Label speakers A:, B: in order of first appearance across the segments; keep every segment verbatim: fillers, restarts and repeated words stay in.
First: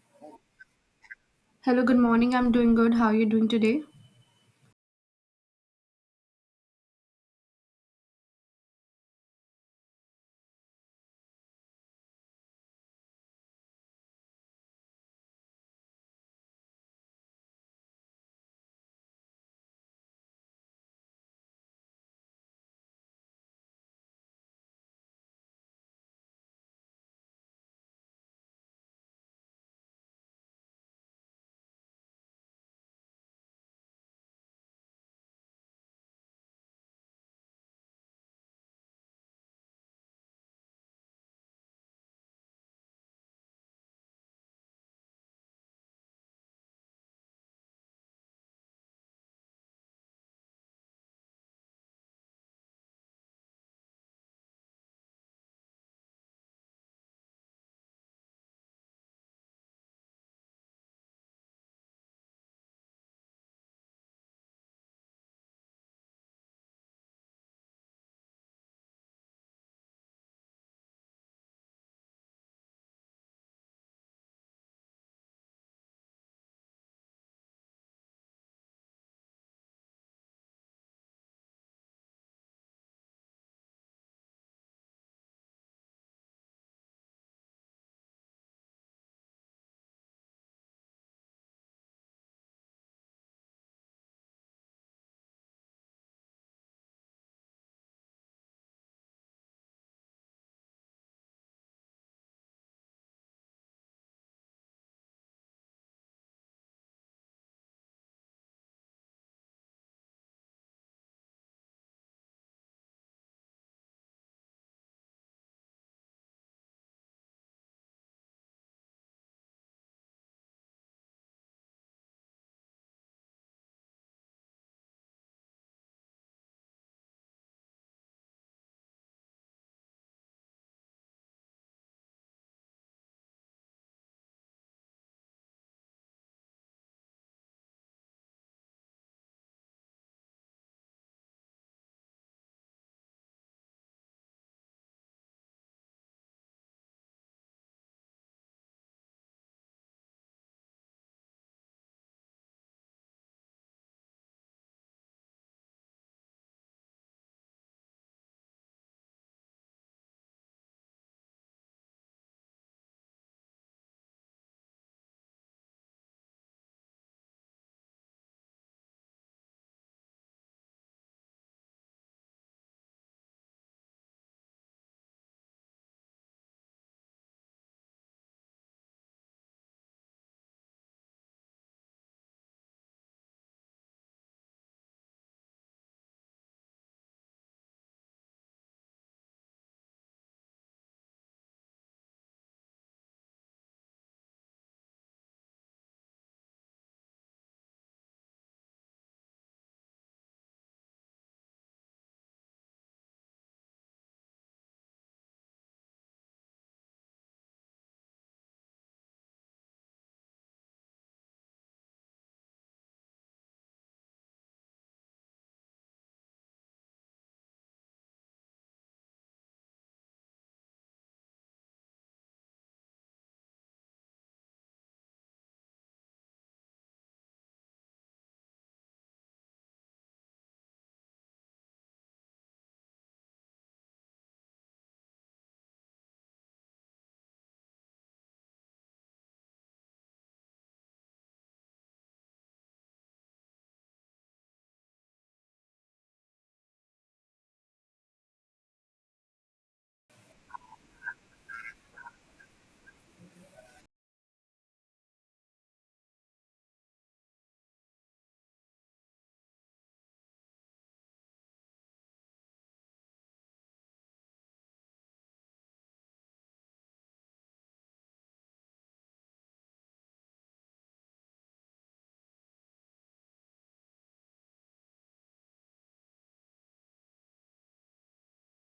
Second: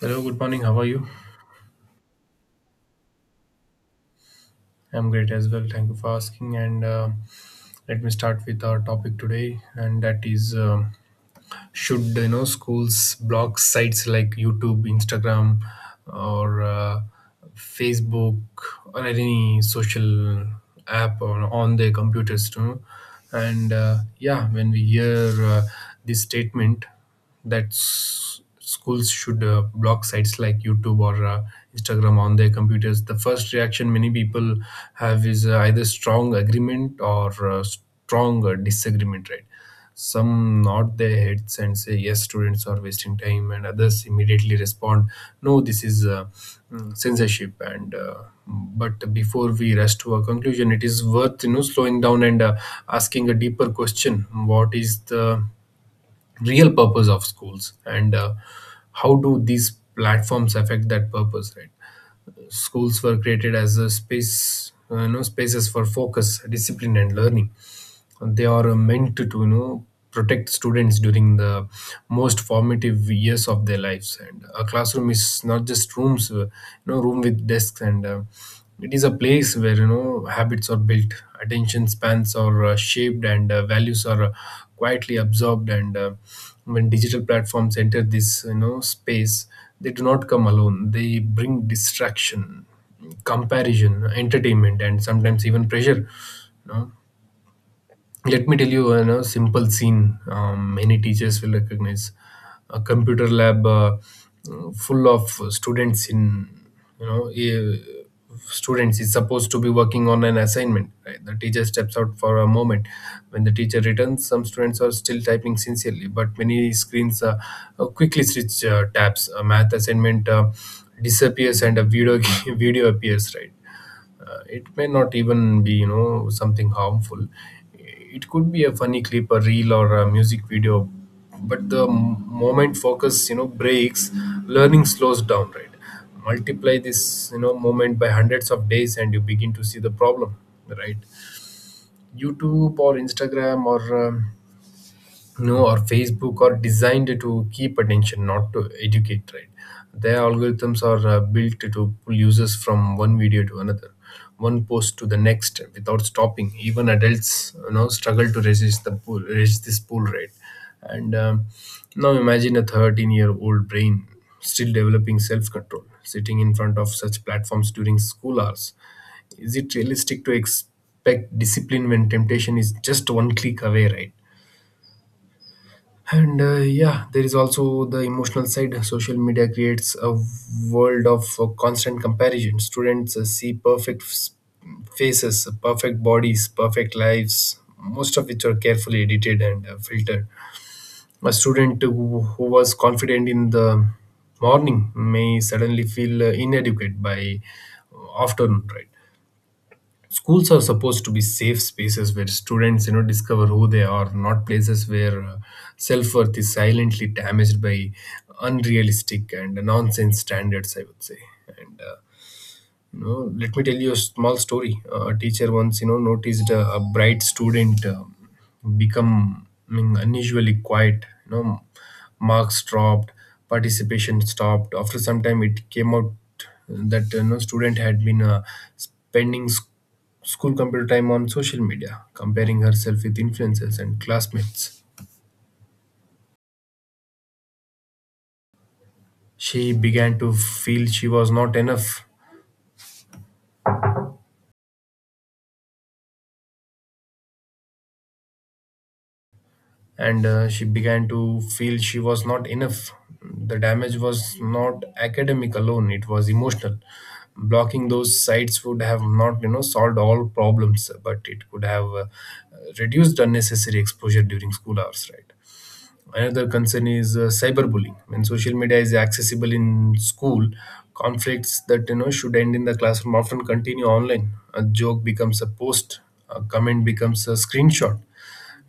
A: Hello, good morning. How are you?
B: Hello, good morning. I'm doing good. How are you doing today?
A: I'm great as well. Thank you for asking. And uh, let me start with our topic today, and that is um should you know schools block sites like YouTube, Instagram, or uh, Facebook, or any social app on, on their computers, you know? And uh, yeah, when we hear uh, this statement, that s- schools should uh, block sites like YouTube or uh, Instagram on their computers. The first reaction many people have is uh, either strong agreement or uh, strong uh, disagreement, right? Some nod their heads and say, Yes, students are wasting time, and others immediately respond, No, this is uh, mm, censorship. And uh, But before we rush to a conclusion, it is worth you know slowing down and uh, asking a deeper question: what is the real purpose of schools, and uh, how do these platforms affect that purpose, right? Schools were created as a space uh, you know spaces for focus, discipline, and learning. They are meant to, you know protect students during the most formative years of their lives, and a classroom is not just rooms uh, you know room with desks, and uh, it is a place where you know habits are built, attention spans are uh, shaped, and uh, values are uh, quietly absorbed. And uh, When digital platforms enter this you know space, they do not come alone. They bring distraction, comparison, entertainment, and sometimes even pressure you know Let me tell you a simple scene. Um, many teachers will recognize a computer lab uh, full of students in you know eh, students is supposed to be working on an assignment, right? The teacher steps out for a moment. When the teacher returns, some students are still typing sincerely, but many screens uh, uh, quickly switch uh, tabs. A math assignment uh, disappears and a video video appears, right. Uh, it may not even be, you know, something harmful. It could be a funny clip, a reel, or a music video. But the m- moment focus, you know, breaks, learning slows down, right? Multiply this, you know, moment by hundreds of days, and you begin to see the problem, right? YouTube or Instagram or um, no, or Facebook are designed to keep attention, not to educate, right. Their algorithms are uh, built to pull users from one video to another, one post to the next, without stopping. Even adults you know struggle to resist the pull resist this pull, right. And um, now imagine a thirteen-year-old brain still developing self control, sitting in front of such platforms during school hours. Is it realistic to expect discipline when temptation is just one click away, right? And uh, yeah, there is also the emotional side. Social media creates a world of uh, constant comparison. Students uh, see perfect s- faces, perfect bodies, perfect lives, most of which are carefully edited and uh, filtered. A student who, who was confident in the morning may suddenly feel uh, inadequate by uh, afternoon, right? Schools are supposed to be safe spaces where students you know discover who they are, not places where uh, self-worth is silently damaged by unrealistic and nonsense standards, I would say. And uh, you know, let me tell you a small story. Uh, a teacher once, you know, noticed a, a bright student um becoming unusually quiet. You know, marks dropped, participation stopped. After some time, it came out that you know student had been uh, spending s- school computer time on social media, comparing herself with influencers and classmates. She began to feel she was not enough, and uh, she began to feel she was not enough. The damage was not academic alone; it was emotional. Blocking those sites would have not, you know, solved all problems, but it could have uh, reduced unnecessary exposure during school hours, right? Another concern is uh, cyberbullying. When social media is accessible in school, conflicts that you know should end in the classroom often continue online. A joke becomes a post, a comment becomes a screenshot.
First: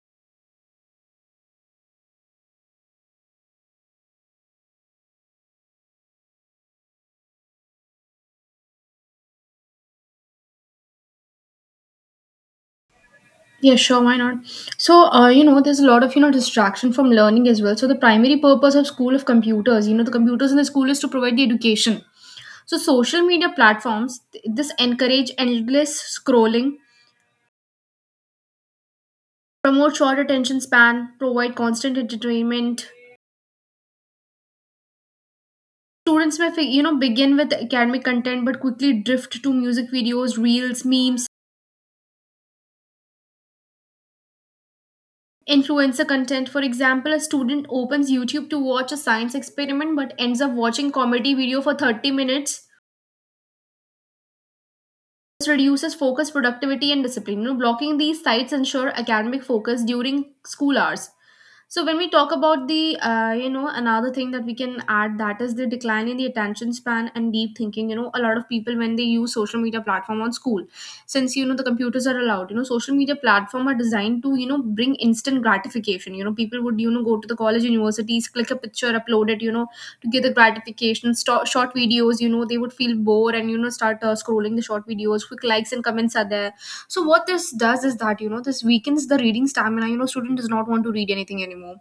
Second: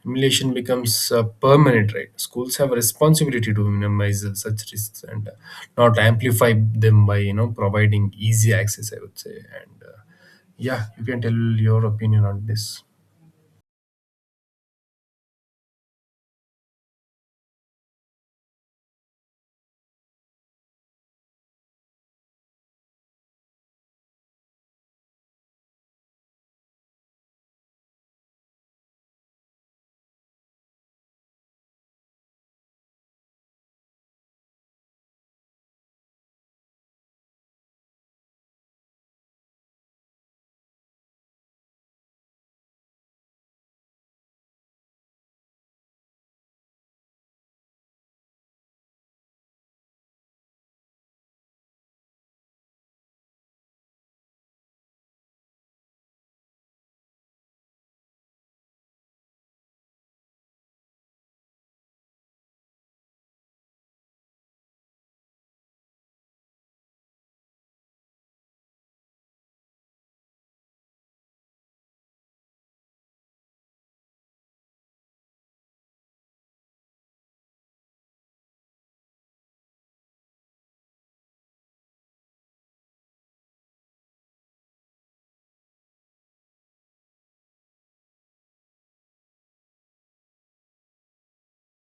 A: Humiliation becomes uh, permanent, right? Schools have a responsibility to minimize uh, such risks and uh, not amplify them by you know providing easy access, I would say. And uh, yeah, you can tell your opinion on this.
B: Yeah, sure, why not? So, uh, you know, there's a lot of, you know, distraction from learning as well. So, the primary purpose of school of computers, you know, the computers in the school is to provide the education. So, social media platforms, th- this encourage endless scrolling, promote short attention span, provide constant entertainment. Students may, fi- you know, begin with academic content but quickly drift to music videos, reels, memes, influencer content. For example, a student opens YouTube to watch a science experiment but ends up watching comedy video for thirty minutes. This reduces focus, productivity, and discipline. You know, blocking these sites ensure academic focus during school hours. So when we talk about the, uh, you know, another thing that we can add, that is the decline in the attention span and deep thinking. You know, a lot of people when they use social media platform on school, since you know the computers are allowed, you know, social media platform are designed to you know bring instant gratification. You know, people would you know go to the college universities, click a picture, upload it, you know, to get the gratification. Sto- short videos, you know, they would feel bored and you know start uh, scrolling the short videos. Quick likes and comments are there. So what this does is that you know this weakens the reading stamina. You know, student does not want to read anything anymore.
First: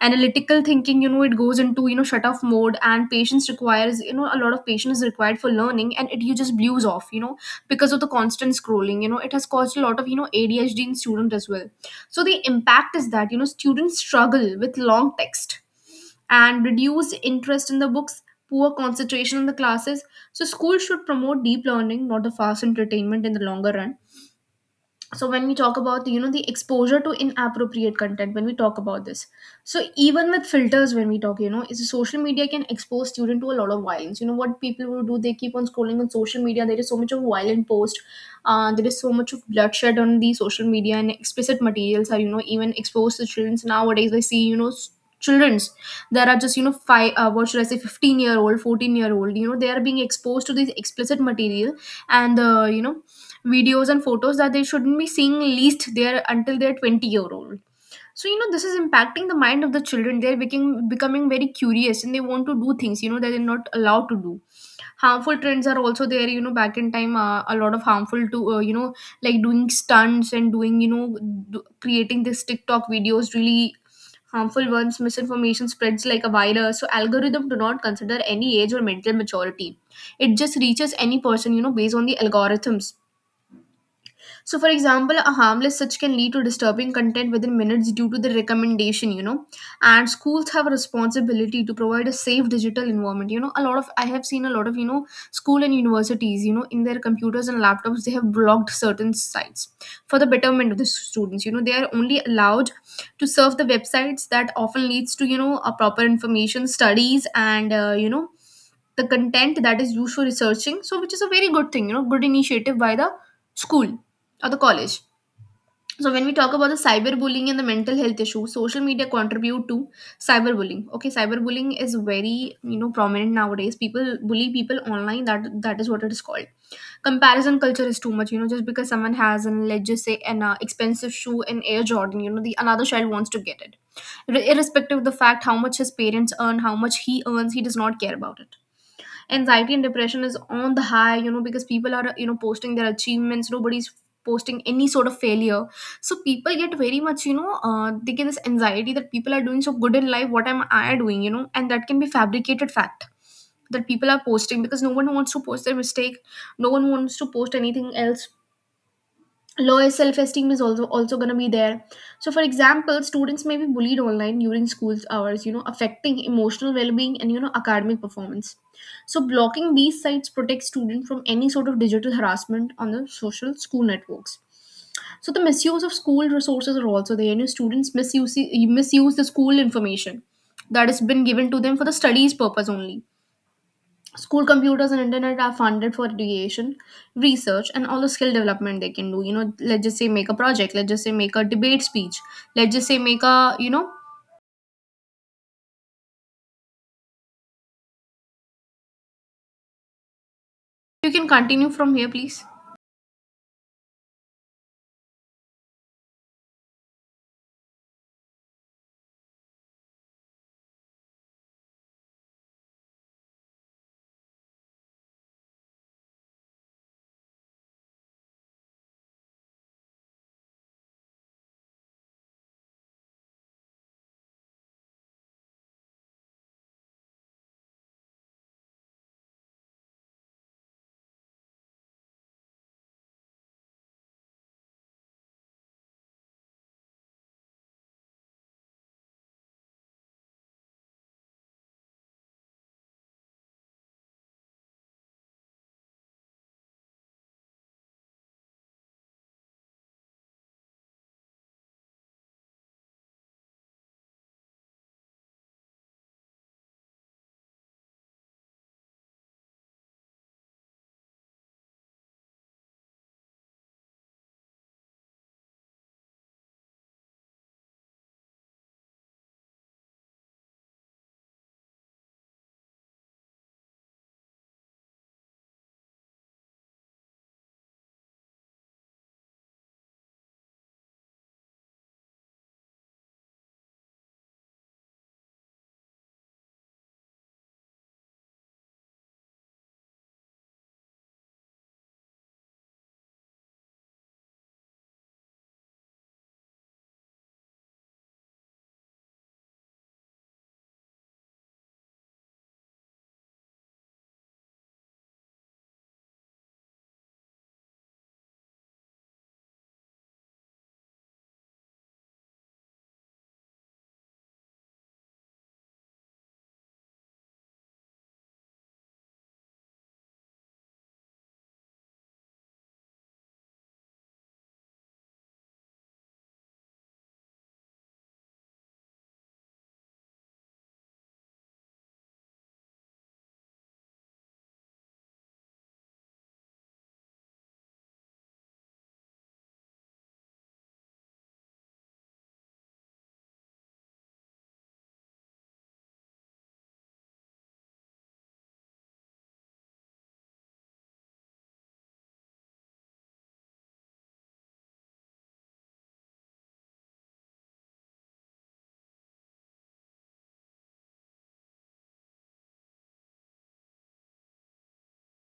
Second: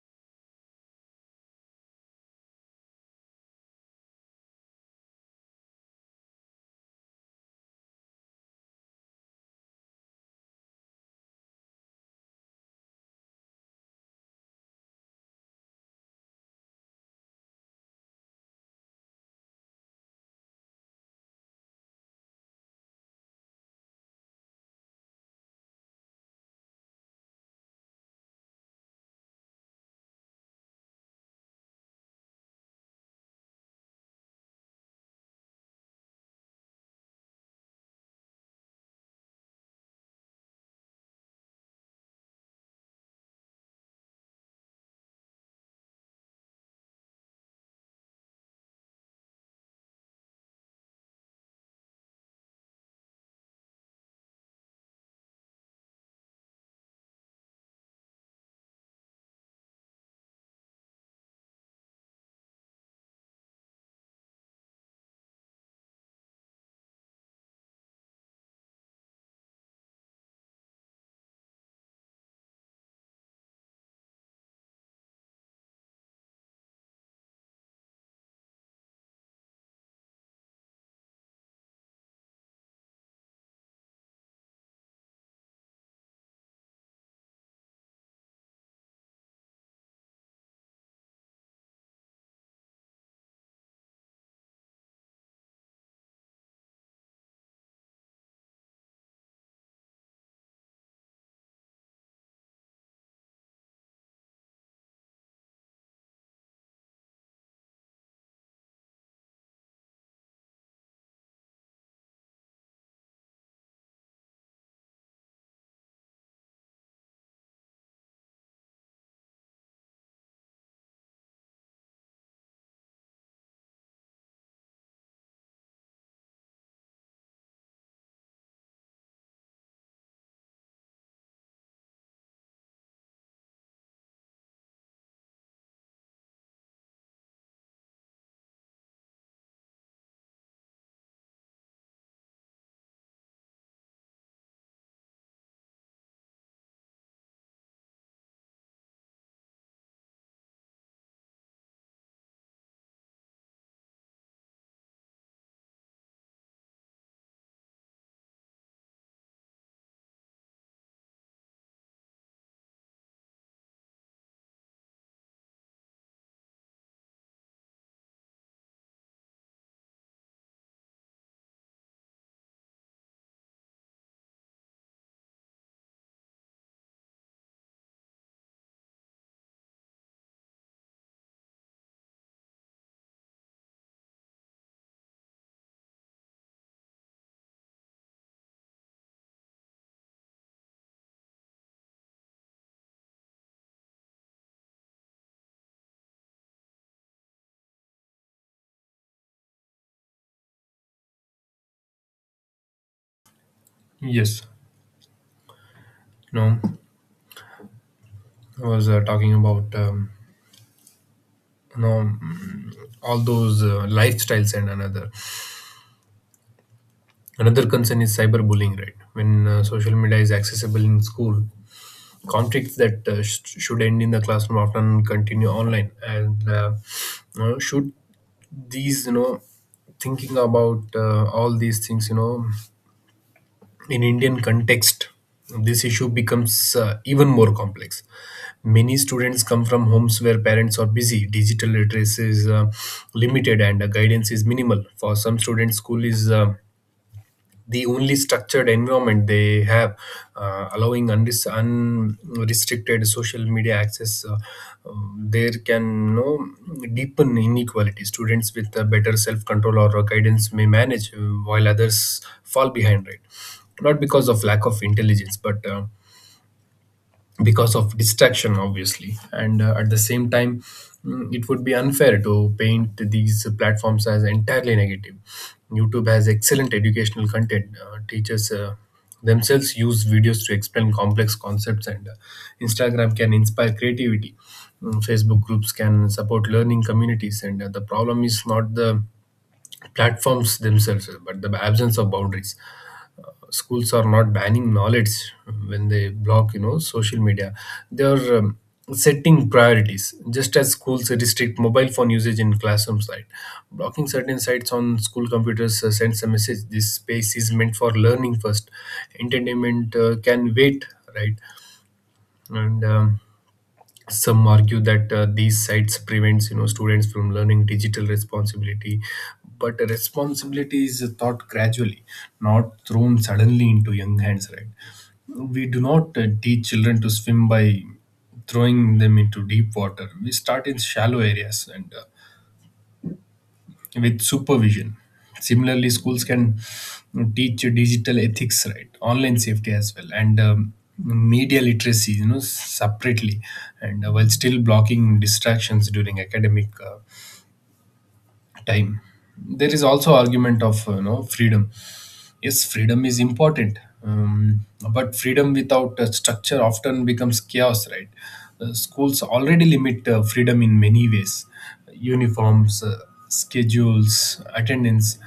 B: Analytical thinking, you know, it goes into you know shut off mode, and patience requires, you know, a lot of patience is required for learning, and it you just blues off, you know, because of the constant scrolling. You know, it has caused a lot of you know ADHD in student as well. So the impact is that you know students struggle with long text and reduced interest in the books, poor concentration in the classes. So, schools should promote deep learning, not the fast entertainment in the longer run. So when we talk about you know the exposure to inappropriate content, when we talk about this, so even with filters, when we talk, you know, is social media can expose student to a lot of violence. You know, what people will do, they keep on scrolling on social media. There is so much of violent post. Uh, there is so much of bloodshed on the social media, and explicit materials are you know even exposed to children nowadays. I see, you know, s- children's that are just you know five, uh, what should I say fifteen year old, fourteen year old. You know, they are being exposed to this explicit material, and uh, you know, videos and photos that they shouldn't be seeing least there until they're twenty year old. So you know this is impacting the mind of the children. They're becoming becoming very curious, and they want to do things, you know, that they're not allowed to do. Harmful trends are also there. You know, back in time, uh, a lot of harmful to uh, you know, like doing stunts, and doing you know do, creating this TikTok videos, really harmful ones. Misinformation spreads like a virus. So algorithm do not consider any age or mental maturity. It just reaches any person, you know, based on the algorithms. So, for example, a harmless search can lead to disturbing content within minutes due to the recommendation, you know. And schools have a responsibility to provide a safe digital environment. You know, a lot of, I have seen a lot of, you know, school and universities, you know, in their computers and laptops, they have blocked certain sites for the betterment of the students. You know, they are only allowed to serve the websites that often leads to, you know, a proper information, studies, and, uh, you know, the content that is used for researching, so which is a very good thing. You know, good initiative by the school or the college. So when we talk about the cyberbullying and the mental health issue, social media contribute to cyberbullying. Okay, cyberbullying is very you know prominent nowadays. People bully people online. That that is what it is called. Comparison culture is too much. You know, just because someone has an, let's just say, an uh, expensive shoe in Air Jordan, you know, the another child wants to get it. Ir- irrespective of the fact how much his parents earn, how much he earns, he does not care about it. Anxiety and depression is on the high. You know, because people are you know posting their achievements, nobody's posting any sort of failure. So people get very much, you know, uh, they get this anxiety that people are doing so good in life, what am I doing, you know, and that can be fabricated fact that people are posting, because no one wants to post their mistake, no one wants to post anything else. Lower self-esteem is also also going to be there. So for example, students may be bullied online during school hours, you know, affecting emotional well-being and you know academic performance. So blocking these sites protects students from any sort of digital harassment on the social school networks. So the misuse of school resources are also there. You know, students misuse misuse the school information that has been given to them for the studies purpose only. School computers and internet are funded for education, research, and all the skill development they can do. You know, let's just say make a project, let's just say make a debate speech, let's just say make a, you know, you can continue from here please.
A: Yes, no, I was uh, talking about um, you know mm, all those uh, lifestyles, and another another concern is cyberbullying, right? When uh, social media is accessible in school, conflicts that uh, sh- should end in the classroom often continue online. And uh, you know, should these you know thinking about uh, all these things, you know in Indian context, this issue becomes uh, even more complex. Many students come from homes where parents are busy, digital literacy is uh, limited, and uh, guidance is minimal. For some students, school is uh, the only structured environment they have, uh, allowing undis- unrestricted social media access. Uh, um, there can no deepen inequality. Students with a better self control or guidance may manage, uh, while others fall behind. Right, not because of lack of intelligence, but uh, because of distraction, obviously. And uh, at the same time, mm, it would be unfair to paint these platforms as entirely negative. YouTube has excellent educational content. Uh, teachers uh, themselves use videos to explain complex concepts, and uh, Instagram can inspire creativity. Mm, facebook groups can support learning communities. And uh, the problem is not the platforms themselves, but the absence of boundaries. Schools are not banning knowledge. When they block you know social media, they are um, setting priorities. Just as schools restrict mobile phone usage in classroom site, blocking certain sites on school computers uh, sends a message: this space is meant for learning first; entertainment uh, can wait, right. And um, some argue that uh, these sites prevents you know students from learning digital responsibility, but responsibility is taught gradually, not thrown suddenly into young hands, right. We do not uh, teach children to swim by throwing them into deep water. We start in shallow areas, and uh, with supervision. Similarly, schools can teach digital ethics, right, online safety as well, and um, media literacy, you know, separately, and uh, while still blocking distractions during academic uh, time. There is also argument of uh, you know freedom. Yes, freedom is important, um, but freedom without a structure often becomes chaos, right? Uh, schools already limit uh, freedom in many ways: uniforms, uh, schedules, attendance.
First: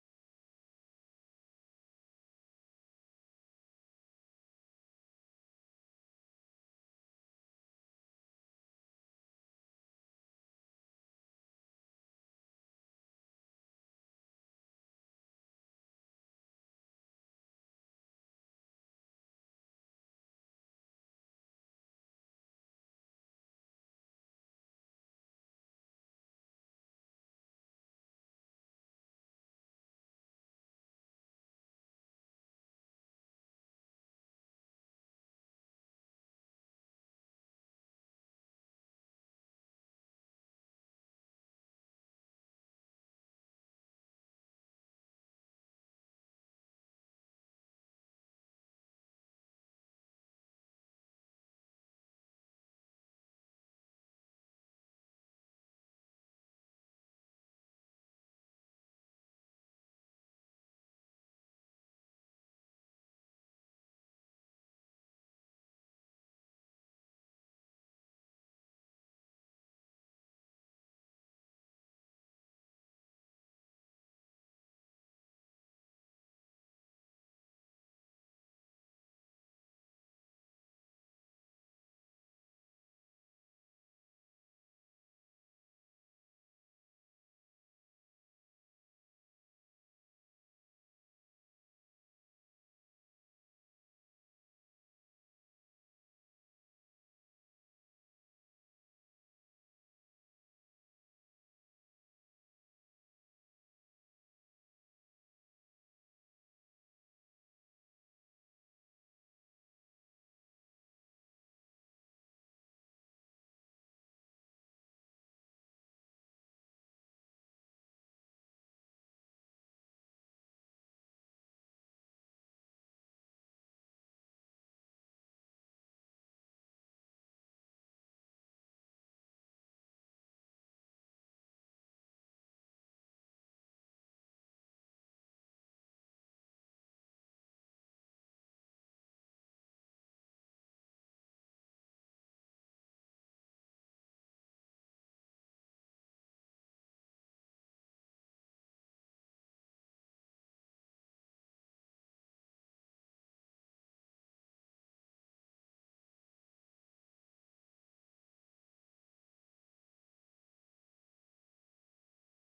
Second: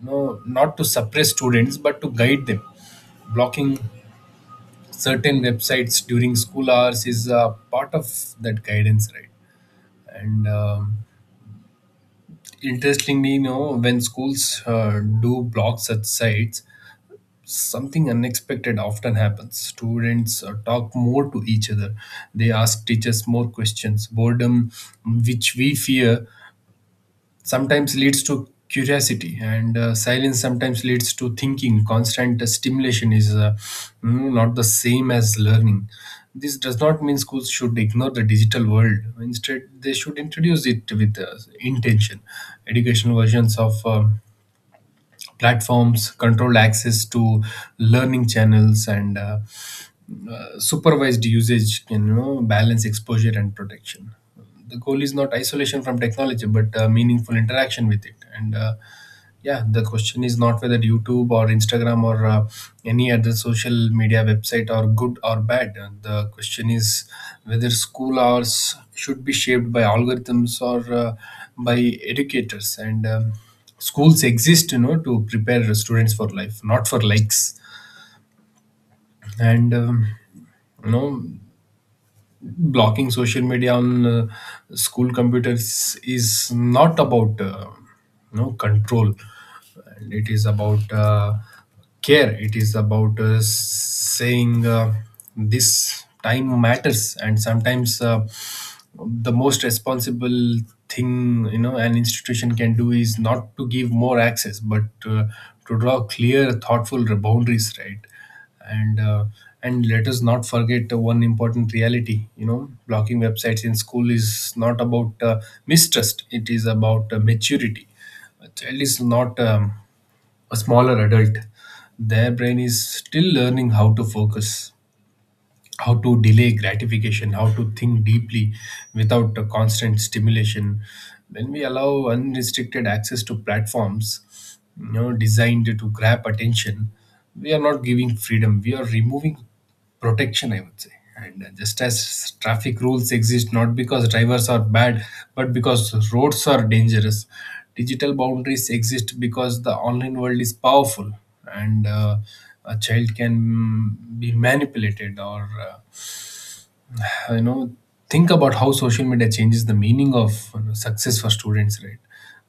A: No, not to suppress students, but to guide them. Blocking certain websites during school hours is uh, part of that guidance, right? and um, interestingly, you know when schools uh, do block such sites, something unexpected often happens. Students uh, talk more to each other. They ask teachers more questions. Boredom, mm, which we fear, sometimes leads to curiosity, and uh, silence sometimes leads to thinking. Constant stimulation is uh, mm, not the same as learning. This does not mean schools should ignore the digital world. Instead, they should introduce it with uh, intention: educational versions of um, platforms, control access to learning channels, and uh, uh, supervised usage can you know balance exposure and protection. The goal is not isolation from technology, but uh, meaningful interaction with it. And uh, yeah, the question is not whether YouTube or Instagram or uh, any other social media website are good or bad. Uh, the question is whether school hours should be shaped by algorithms or uh, by educators. And um, schools exist, you know to prepare students for life, not for likes. And um, you know blocking social media on uh, school computers is not about uh, no control. And it is about uh, care. It is about uh, saying, uh, this time matters. And sometimes uh, the most responsible thing, you know an institution can do is not to give more access, but uh, to draw clear, thoughtful boundaries, right. And uh, and let us not forget the one important reality: you know blocking websites in school is not about uh, mistrust, it is about uh, maturity. A child is not um, a smaller adult. Their brain is still learning how to focus, how to delay gratification, how to think deeply without a constant stimulation. When we allow unrestricted access to platforms, you know, designed to grab attention, we are not giving freedom. We are removing protection, I would say. And just as traffic rules exist not because drivers are bad, but because roads are dangerous, digital boundaries exist because the online world is powerful and uh, a child can be manipulated or uh, you know think about how social media changes the meaning of you know, success for students, right?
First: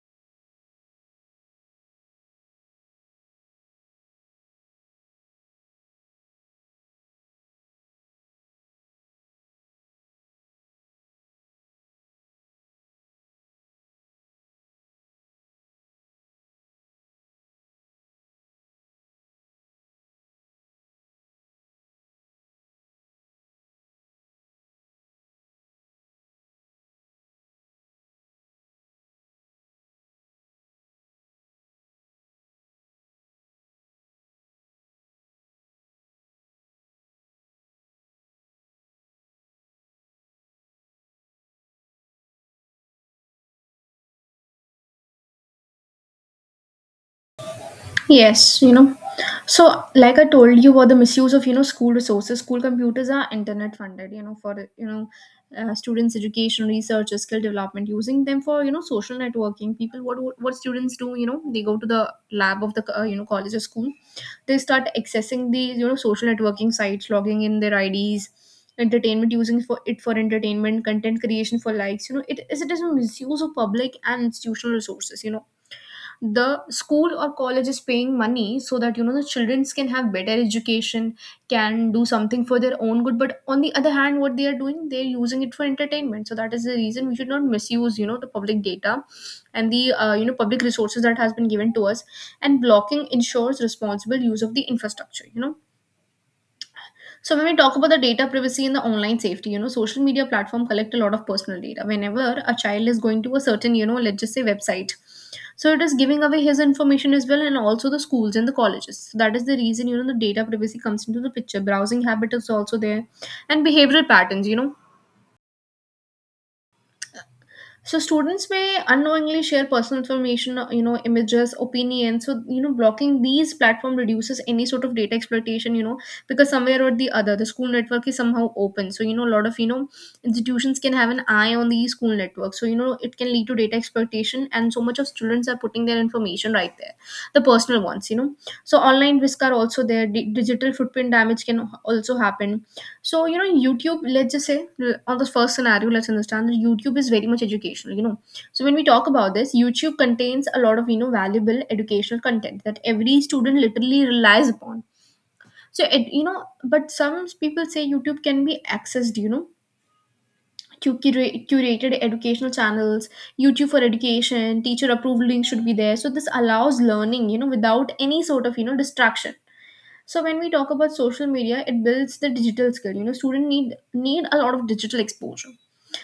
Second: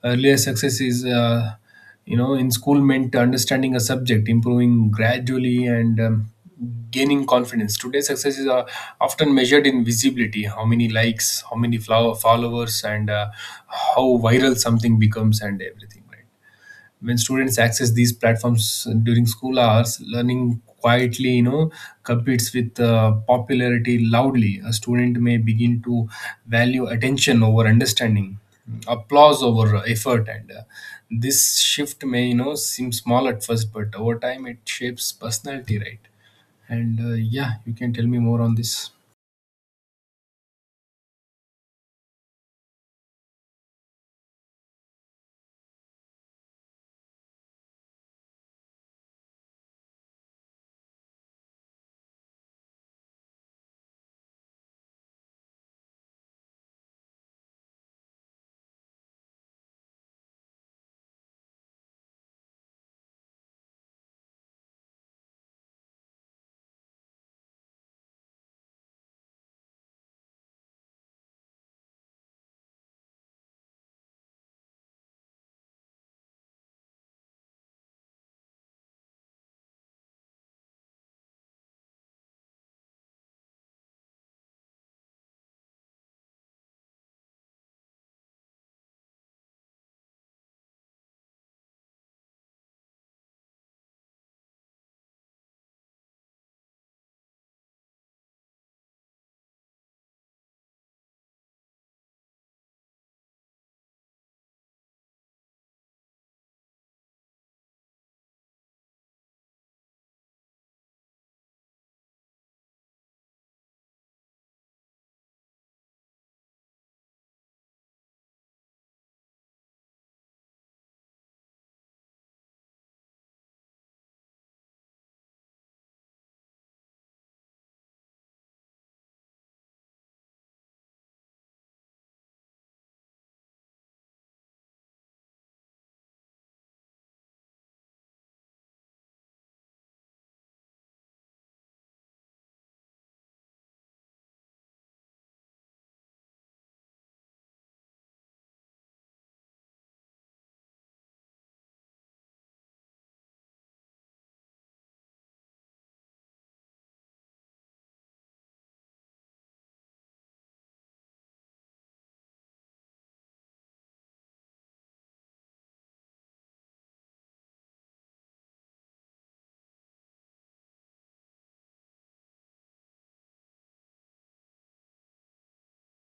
A: Earlier, success is uh, you know in school meant understanding a subject, improving gradually, and um, gaining confidence. Today, success is uh, often measured in visibility, how many likes, how many flow- followers and uh, how viral something becomes and everything, right? When students access these platforms during school hours, learning quietly you know competes with uh, popularity loudly. A student may begin to value attention over understanding, applause over effort and uh, this shift may you know seem small at first, but over time it shapes personality, right? and uh, yeah, you can tell me more on this.
B: Yes, you know. So, like I told you, about the misuse of you know school resources. School computers are internet funded. You know, for you know, uh, students' education, research, skill development. Using them for you know social networking. People, what what what students do? You know, they go to the lab of the uh, you know college or school. They start accessing the you know social networking sites, logging in their I Ds, entertainment, using for it for entertainment, content creation for likes. You know, it is it is a misuse of public and institutional resources. You know, the school or college is paying money so that you know the children can have better education, can do something for their own good, but on the other hand, what they are doing, they're using it for entertainment. So that is the reason we should not misuse, you know, the public data and the, uh, you know, public resources that has been given to us, and blocking ensures responsible use of the infrastructure, you know. So when we talk about the data privacy and the online safety, you know, social media platform collect a lot of personal data. Whenever a child is going to a certain, you know, let's just say, website, so it is giving away his information as well, and also the schools and the colleges. So that is the reason, you know, the data privacy comes into the picture. Browsing habit is also there, and behavioral patterns. You know, so students may unknowingly share personal information, uh, you know, images, opinions. So you know blocking these platform reduces any sort of data exploitation. You know, because somewhere or the other the school network is somehow open, so you know a lot of you know institutions can have an eye on the school network, so you know it can lead to data exploitation, and so much of students are putting their information right there, the personal ones, you know. So online risks are also there. Di- digital footprint damage can also happen. So, you know, in YouTube, let's just say, l- on the first scenario, let's understand that YouTube is very much educational, you know. So, when we talk about this, YouTube contains a lot of, you know, valuable educational content that every student literally relies upon. So, it, you know, but some people say YouTube can be accessed, you know, to curate, curated educational channels, YouTube for education, teacher approved links should be there. So, this allows learning, you know, without any sort of, you know, distraction. So when we talk about social media, it builds the digital skill. You know, students need need a lot of digital exposure.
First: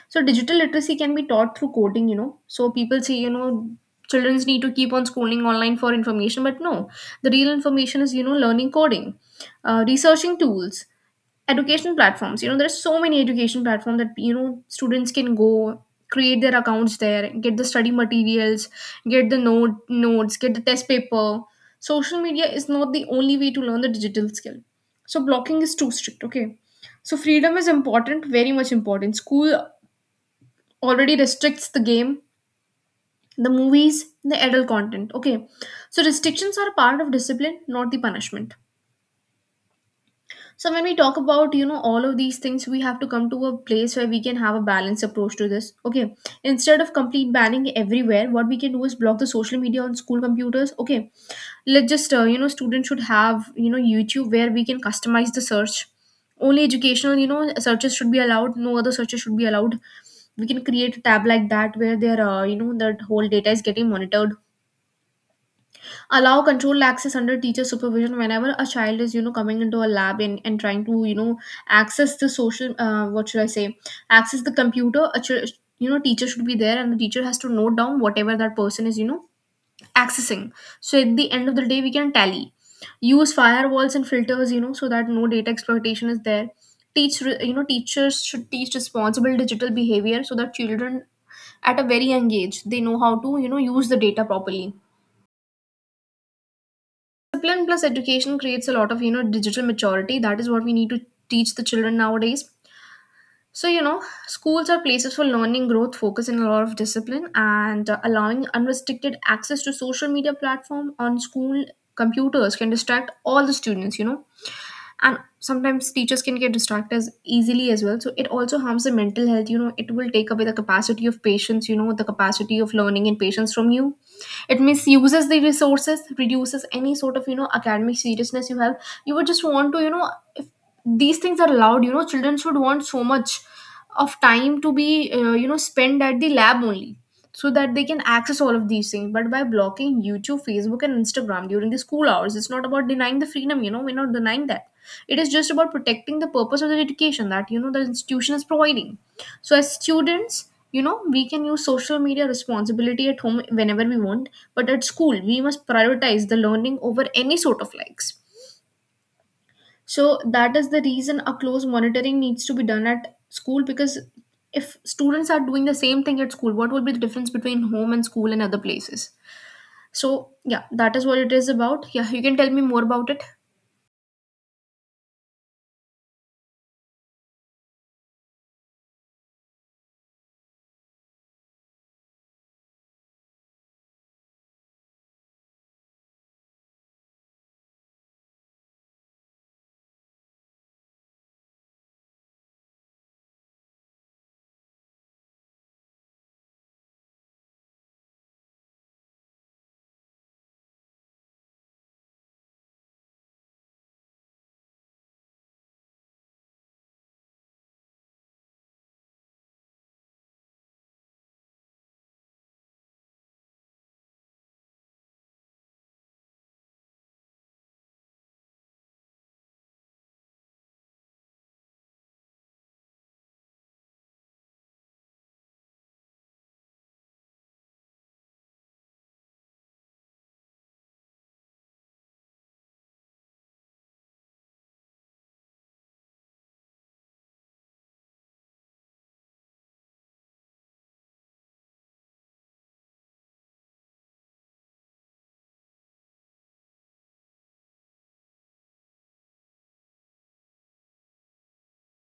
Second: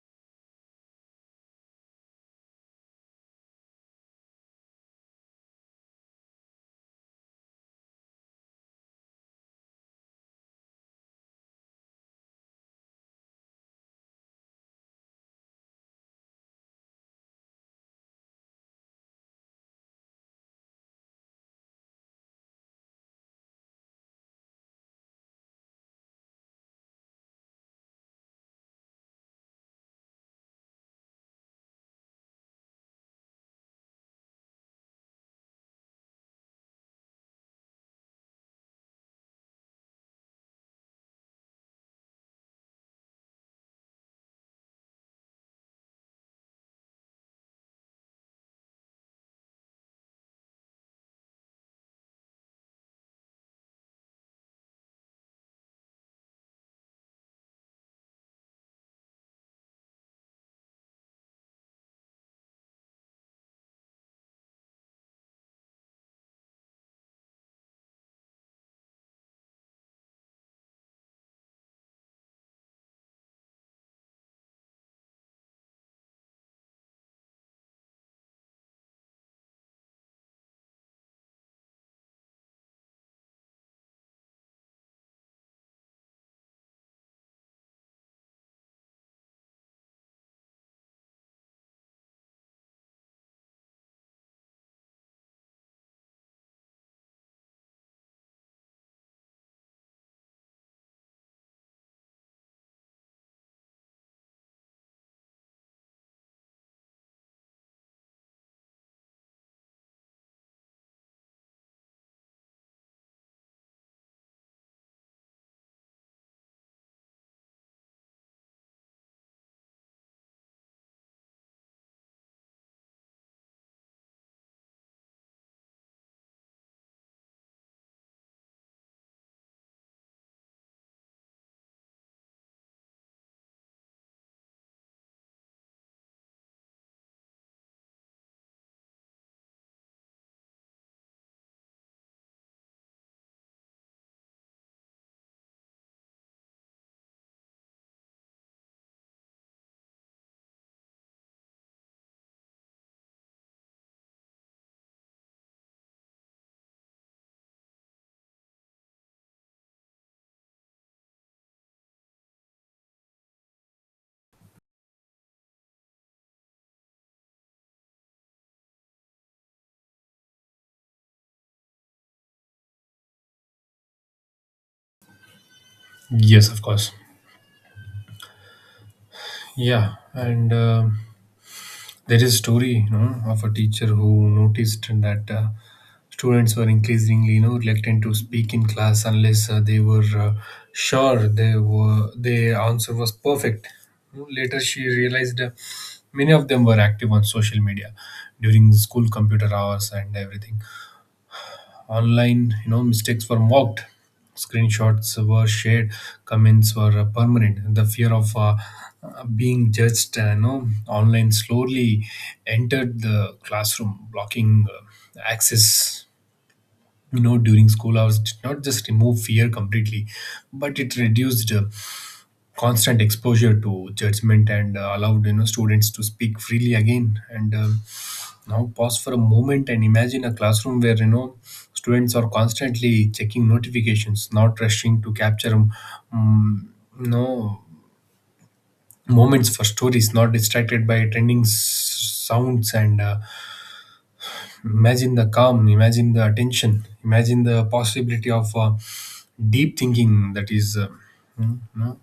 B: So digital literacy can be taught through coding. You know, so people say, you know children need to keep on scrolling online for information, but no, the real information is you know learning coding, uh, researching tools, education platforms. You know there's so many education platforms that you know students can go create their accounts there, get the study materials, get the note notes get the test paper. Social media is not the only way to learn the digital skill. So blocking is too strict, okay? So freedom is important, very much important. School already restricts the game, the movies, the adult content, okay? So restrictions are a part of discipline, not the punishment. So when we talk about you know all of these things, we have to come to a place where we can have a balanced approach to this, okay? Instead of complete banning everywhere, what we can do is block the social media on school computers, okay? Let's just uh, you know students should have, you know YouTube, where we can customize the search. Only educational, you know searches should be allowed, no other searches should be allowed. We can create a tab like that where their uh, you know that whole data is getting monitored. Allow controlled access under teacher supervision. Whenever a child is, you know coming into a lab and, and trying to, you know access the social, uh, what should I say, access the computer, a ch- you know teacher should be there, and the teacher has to note down whatever that person is, you know accessing. So at the end of the day, we can tally, use firewalls and filters, you know so that no data exploitation is there. Teach, re- you know teachers should teach responsible digital behavior, so that children at a very young age they know how to, you know use the data properly. Discipline plus education creates a lot of, you know, digital maturity. That is what we need to teach the children nowadays. So, you know, Schools are places for learning, growth, focus, and a lot of discipline. And uh, Allowing unrestricted access to social media platform on school computers can distract all the students, you know. And sometimes teachers can get distracted as easily as well. So it also harms the mental health. You know, it will take away the capacity of patience, you know, the capacity of learning and patience from you. It misuses the resources, reduces any sort of, you know, academic seriousness you have. You would just want to, you know, if these things are allowed, you know children should want so much of time to be uh, you know spent at the lab only, so that they can access all of these things. But by blocking YouTube, Facebook and Instagram during the school hours, it's not about denying the freedom, you know we're not denying that. It is just about protecting the purpose of the education that, you know the institution is providing. So as students, you know we can use social media responsibility at home whenever we want, but at school we must prioritize the learning over any sort of likes. So that is the reason a close monitoring needs to be done at school, because if students are doing the same thing at school, what will be the difference between home and school and other places? So yeah, that is what it is about. Yeah, you can tell me more about it.
A: Yes, of course. Yeah, and um There is a story, you know, of a teacher who noticed that uh, students were increasingly, you know, reluctant to speak in class unless uh, they were uh, sure they were their answer was perfect. Later, she realized uh, many of them were active on social media during school computer hours and everything. Online, you know, mistakes were mocked, screenshots were shared, comments were uh, permanent. The fear of uh, uh, being judged uh, you know online slowly entered the classroom. Blocking uh, access, you know, during school hours did not just remove fear completely, but it reduced uh, constant exposure to judgment and uh, allowed, you know, students to speak freely again. And um, Now pause for a moment and imagine a classroom where, you know, students are constantly checking notifications, not rushing to capture um, you know moments for stories, not distracted by trending s- sounds. And uh, Imagine the calm, imagine the attention, imagine the possibility of uh, deep thinking. That is. Uh, hmm, you know,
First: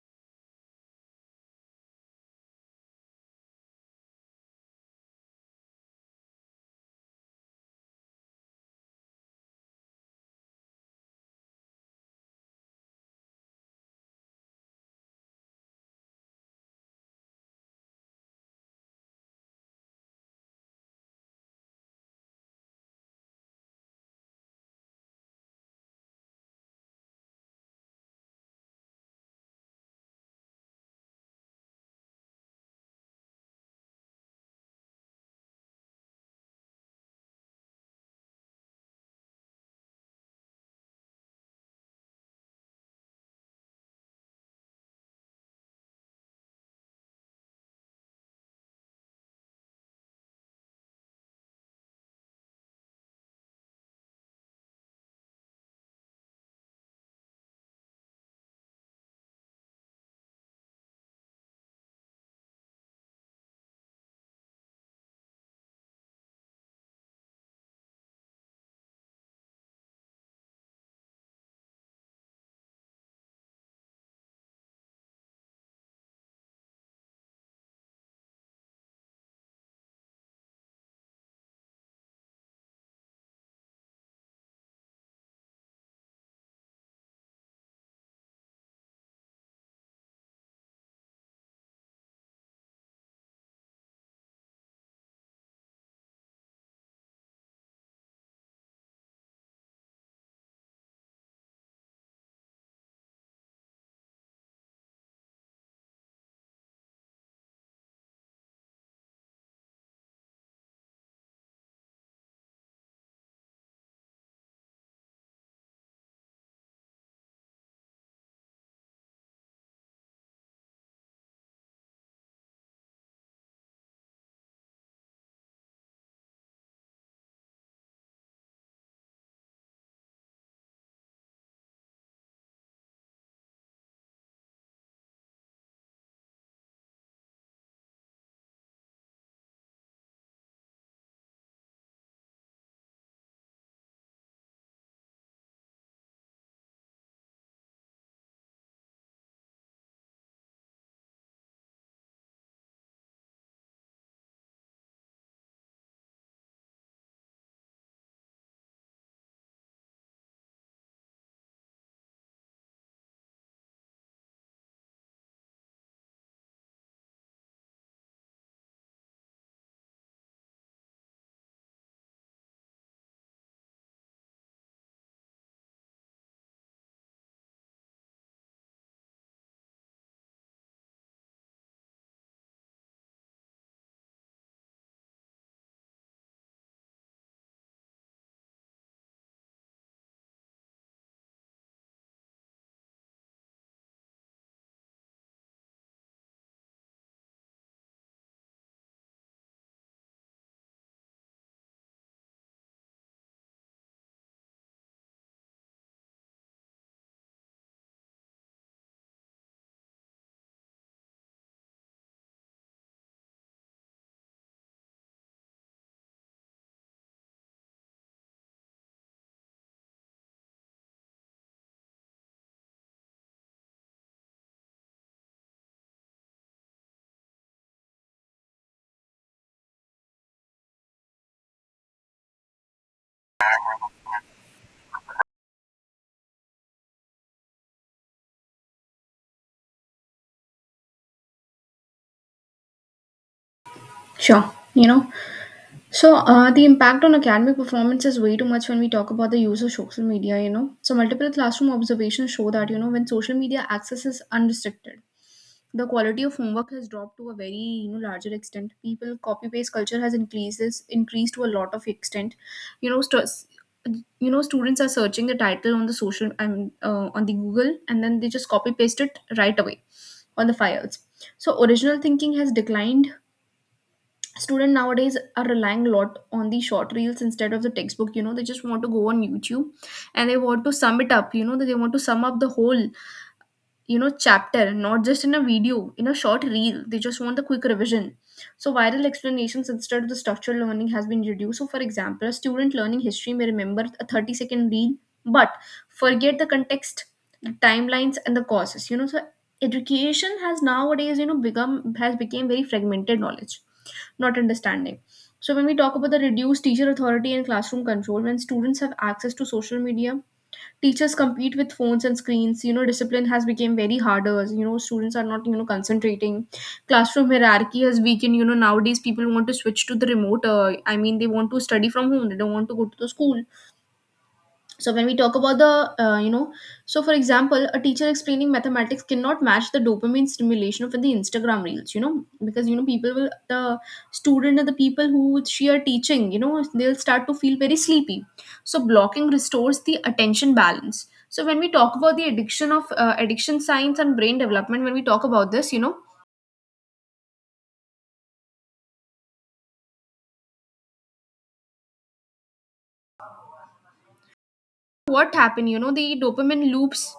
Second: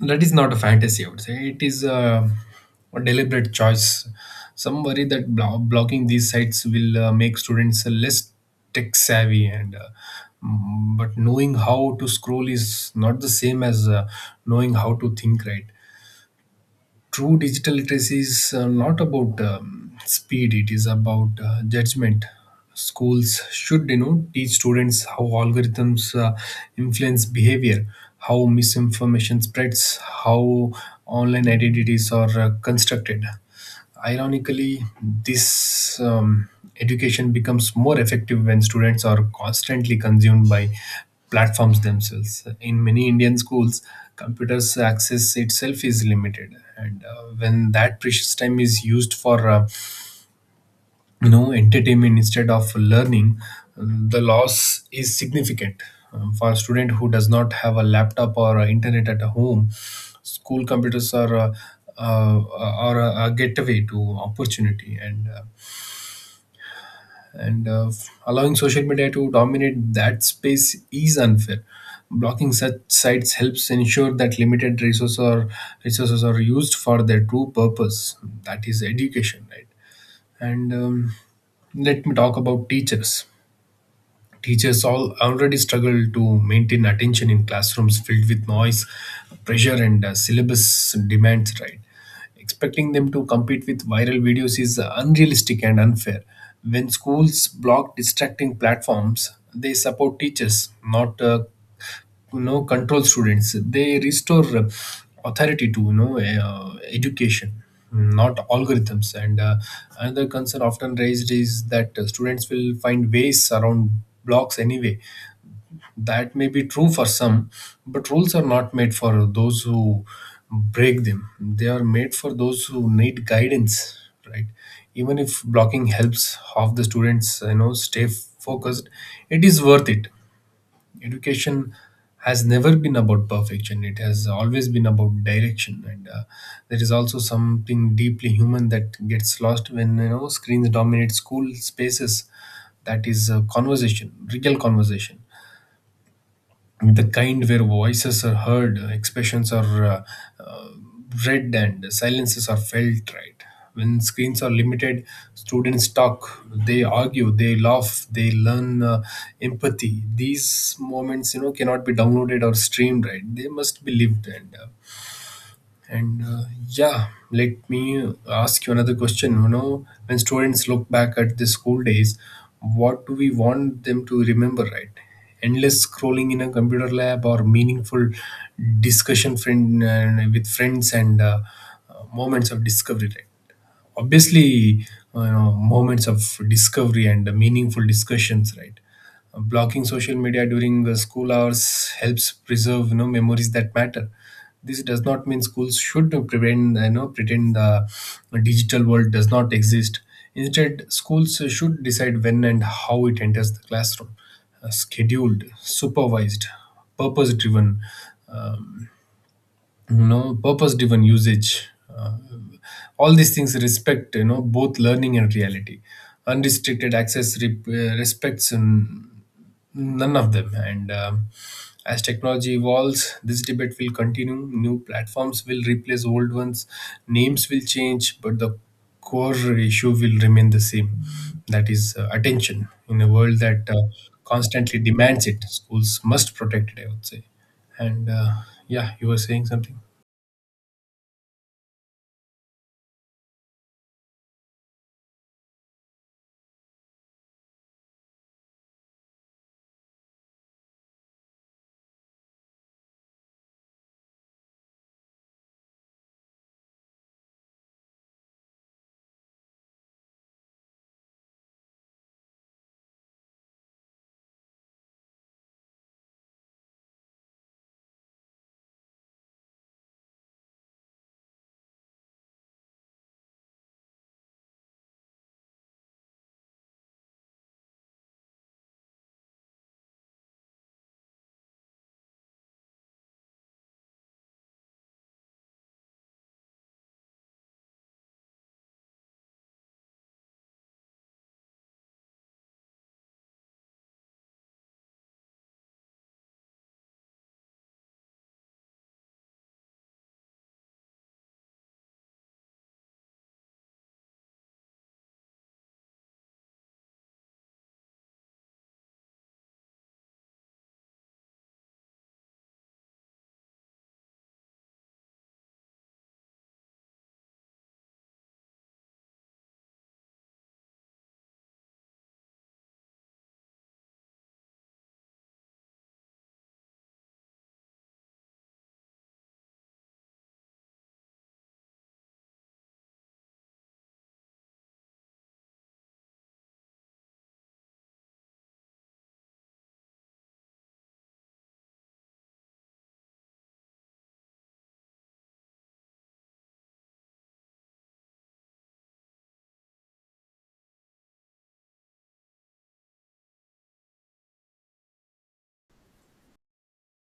A: that is not a fantasy, I would say. It is a, a deliberate choice. Some worry that blo- blocking these sites will uh, make students less tech savvy and uh, mm, but knowing how to scroll is not the same as uh, knowing how to think, right? True digital literacy is, uh, not about, um, speed. It is about, uh, judgment. Schools should, you know, teach students how algorithms uh, influence behavior, how misinformation spreads, how online identities are uh, constructed. Ironically, this um, education becomes more effective when students are constantly consumed by platforms themselves. In many Indian schools, computers access itself is limited, and uh, when that precious time is used for uh, you know entertainment instead of learning, um, the loss is significant. Um, for a student who does not have a laptop or a internet at home, school computers are uh, uh, are a, a gateway to opportunity and uh, and uh, allowing social media to dominate that space is unfair. Blocking such sites helps ensure that limited resources are resources are used for their true purpose, that is education, right? and um, Let me talk about teachers. Teachers all already struggle to maintain attention in classrooms filled with noise, pressure, and uh, syllabus demands. Right, expecting them to compete with viral videos is uh, unrealistic and unfair. When schools block distracting platforms, they support teachers, not uh, you know control students. They restore uh, authority to, you know, uh, education, not algorithms. And uh, Another concern often raised is that uh, students will find ways around blocks anyway. That may be true for some, but rules are not made for those who break them. They are made for those who need guidance, right? Even if blocking helps half the students, you know, stay focused, it is worth it. Education has never been about perfection. It has always been about direction, and uh, there is also something deeply human that gets lost when, you know, screens dominate school spaces. That is a conversation, real conversation, the kind where voices are heard, expressions are uh, uh, read, and silences are felt, right? When screens are limited, students talk, they argue, they laugh, they learn uh, empathy. These moments, you know, cannot be downloaded or streamed, right? They must be lived. And uh, and uh, yeah, let me ask you another question. You know, when students look back at the school days, what do we want them to remember, right? Endless scrolling in a computer lab or meaningful discussion friend uh, with friends and uh, uh, moments of discovery, right? Obviously, uh, you know, moments of discovery and meaningful discussions, right? Uh, blocking social media during the school hours helps preserve, you know, memories that matter. This does not mean schools should prevent, you know, pretend the uh, digital world does not exist. Instead, schools should decide when and how it enters the classroom. Uh, scheduled, supervised, purpose driven, you know, purpose driven usage, uh, all these things respect, you know, both learning and reality. Unrestricted access re- uh, respects, mm, none of them. And um, As technology evolves, this debate will continue. New platforms will replace old ones, names will change, but the core issue will remain the same. That is, uh, attention. In a world that uh, constantly demands it, schools must protect it, I would say. And uh, Yeah, you were saying something.
B: Sure. You know, so uh, the impact on academic performance is way too much when we talk about the use of social media. You know, so multiple classroom observations show that, you know when social media access is unrestricted, the quality of homework has dropped to a very, you know larger extent. People copy paste culture has increases increased to a lot of extent. you know stu- you know students are searching the title on the social I mean uh, on the Google, and then they just copy paste it right away on the files. So original thinking has declined. Student nowadays are relying a lot on the short reels instead of the textbook. You know, they just want to go on YouTube, and they want to sum it up, you know, that they want to sum up the whole, you know chapter, not just in a video, in a short reel. They just want the quick revision. So viral explanations instead of the structured learning has been reduced. So for example, a student learning history may remember a thirty second reel, but forget the context, the timelines and the causes, you know. So education has nowadays, you know become has become very fragmented knowledge, not understanding. So when we talk about the reduced teacher authority and classroom control, when students have access to social media, teachers compete with phones and screens, you know, discipline has become very harder. You know, students are not, you know concentrating. Classroom hierarchy has weakened. You know, nowadays people want to switch to the remote, uh, i mean they want to study from home, they don't want to go to the school. So when we talk about the, uh, you know so for example, a teacher explaining mathematics cannot match the dopamine stimulation of the Instagram reels. You know, because you know, people will the student and the people who she are teaching, you know, they'll start to feel very sleepy. So blocking restores the attention balance. So when we talk about the addiction of, uh, addiction science and brain development, when we talk about this, you know, what happened, you know, the dopamine loops.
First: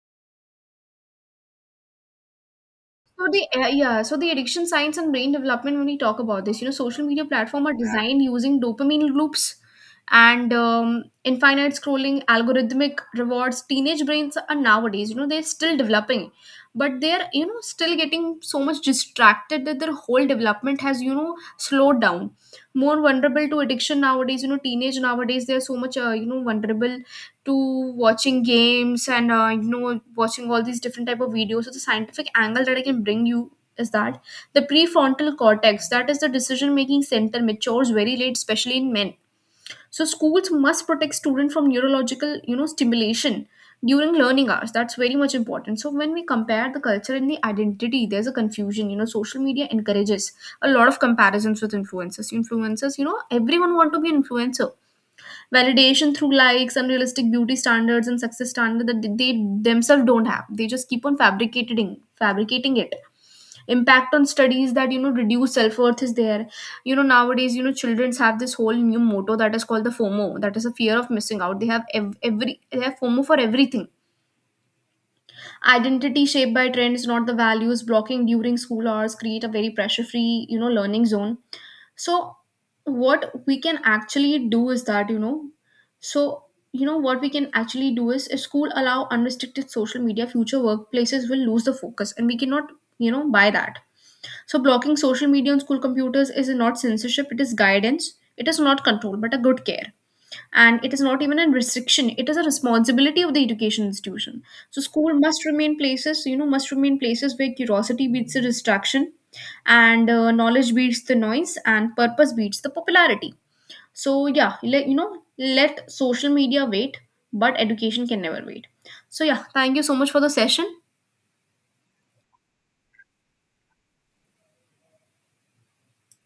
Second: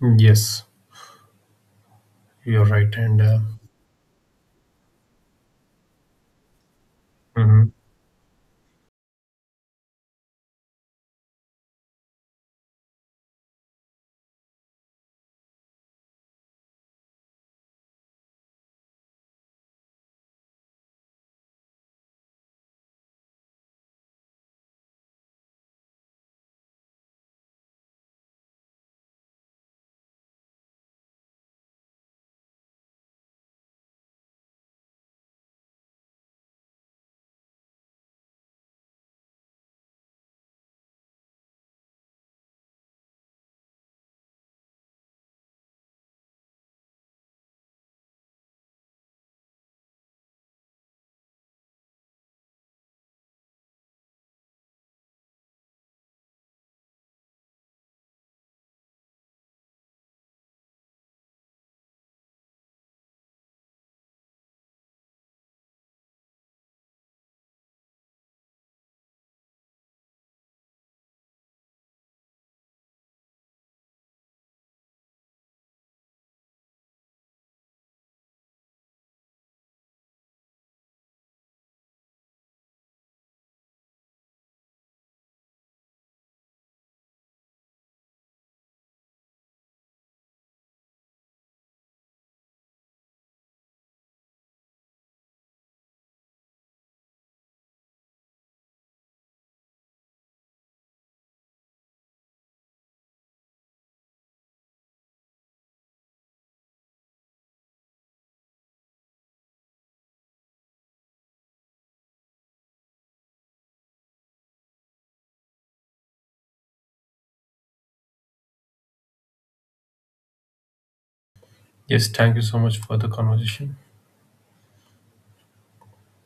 A: Yes, you're right. And
B: So
A: uh,
B: the uh, yeah, so the addiction science and brain development. When we talk about this, you know, social media platform
A: Mhm.
B: are, yeah, designed using dopamine loops and um, infinite scrolling, algorithmic rewards. Teenage brains are nowadays, you know, they're still developing, but they're, you know, still getting so much distracted that their whole development has, you know, slowed down. More vulnerable to addiction nowadays. You know, teenage nowadays they are so much, uh, you know vulnerable to watching games and uh, you know watching all these different type of videos. So the scientific angle that I can bring you is that the prefrontal cortex, that is the decision making center, matures very late, especially in men. So schools must protect students from neurological, you know, stimulation during learning hours. That's very much important. So when we compare the culture and the identity, there's a confusion. You know, social media encourages a lot of comparisons with influencers influencers You know, everyone want to be an influencer. Validation through likes, unrealistic beauty standards, and success standards that they themselves don't have. They just keep on fabricating, fabricating it. Impact on studies, that you know, reduce self worth is there. You know, nowadays, you know, childrens have this whole new motto that is called the FOMO. That is a fear of missing out. They have ev- every they have FOMO for everything. Identity shaped by trends, not the values. Blocking during school hours create a very pressure free, you know, learning zone. So what we can actually do is that, you know so you know what we can actually do is if school allow unrestricted social media, future workplaces will lose the focus, and we cannot, you know, buy that. So blocking social media on school computers is not censorship, it is guidance. It is not control but a good care. And it is not even a restriction, it is a responsibility of the education institution. So school must remain places, you know must remain places where curiosity beats the distraction, and uh, knowledge beats the noise, and purpose beats the popularity. So yeah, let you know let social media wait, but education can never wait. So yeah, thank you so much for the session.
A: Yes, thank you so much for the conversation.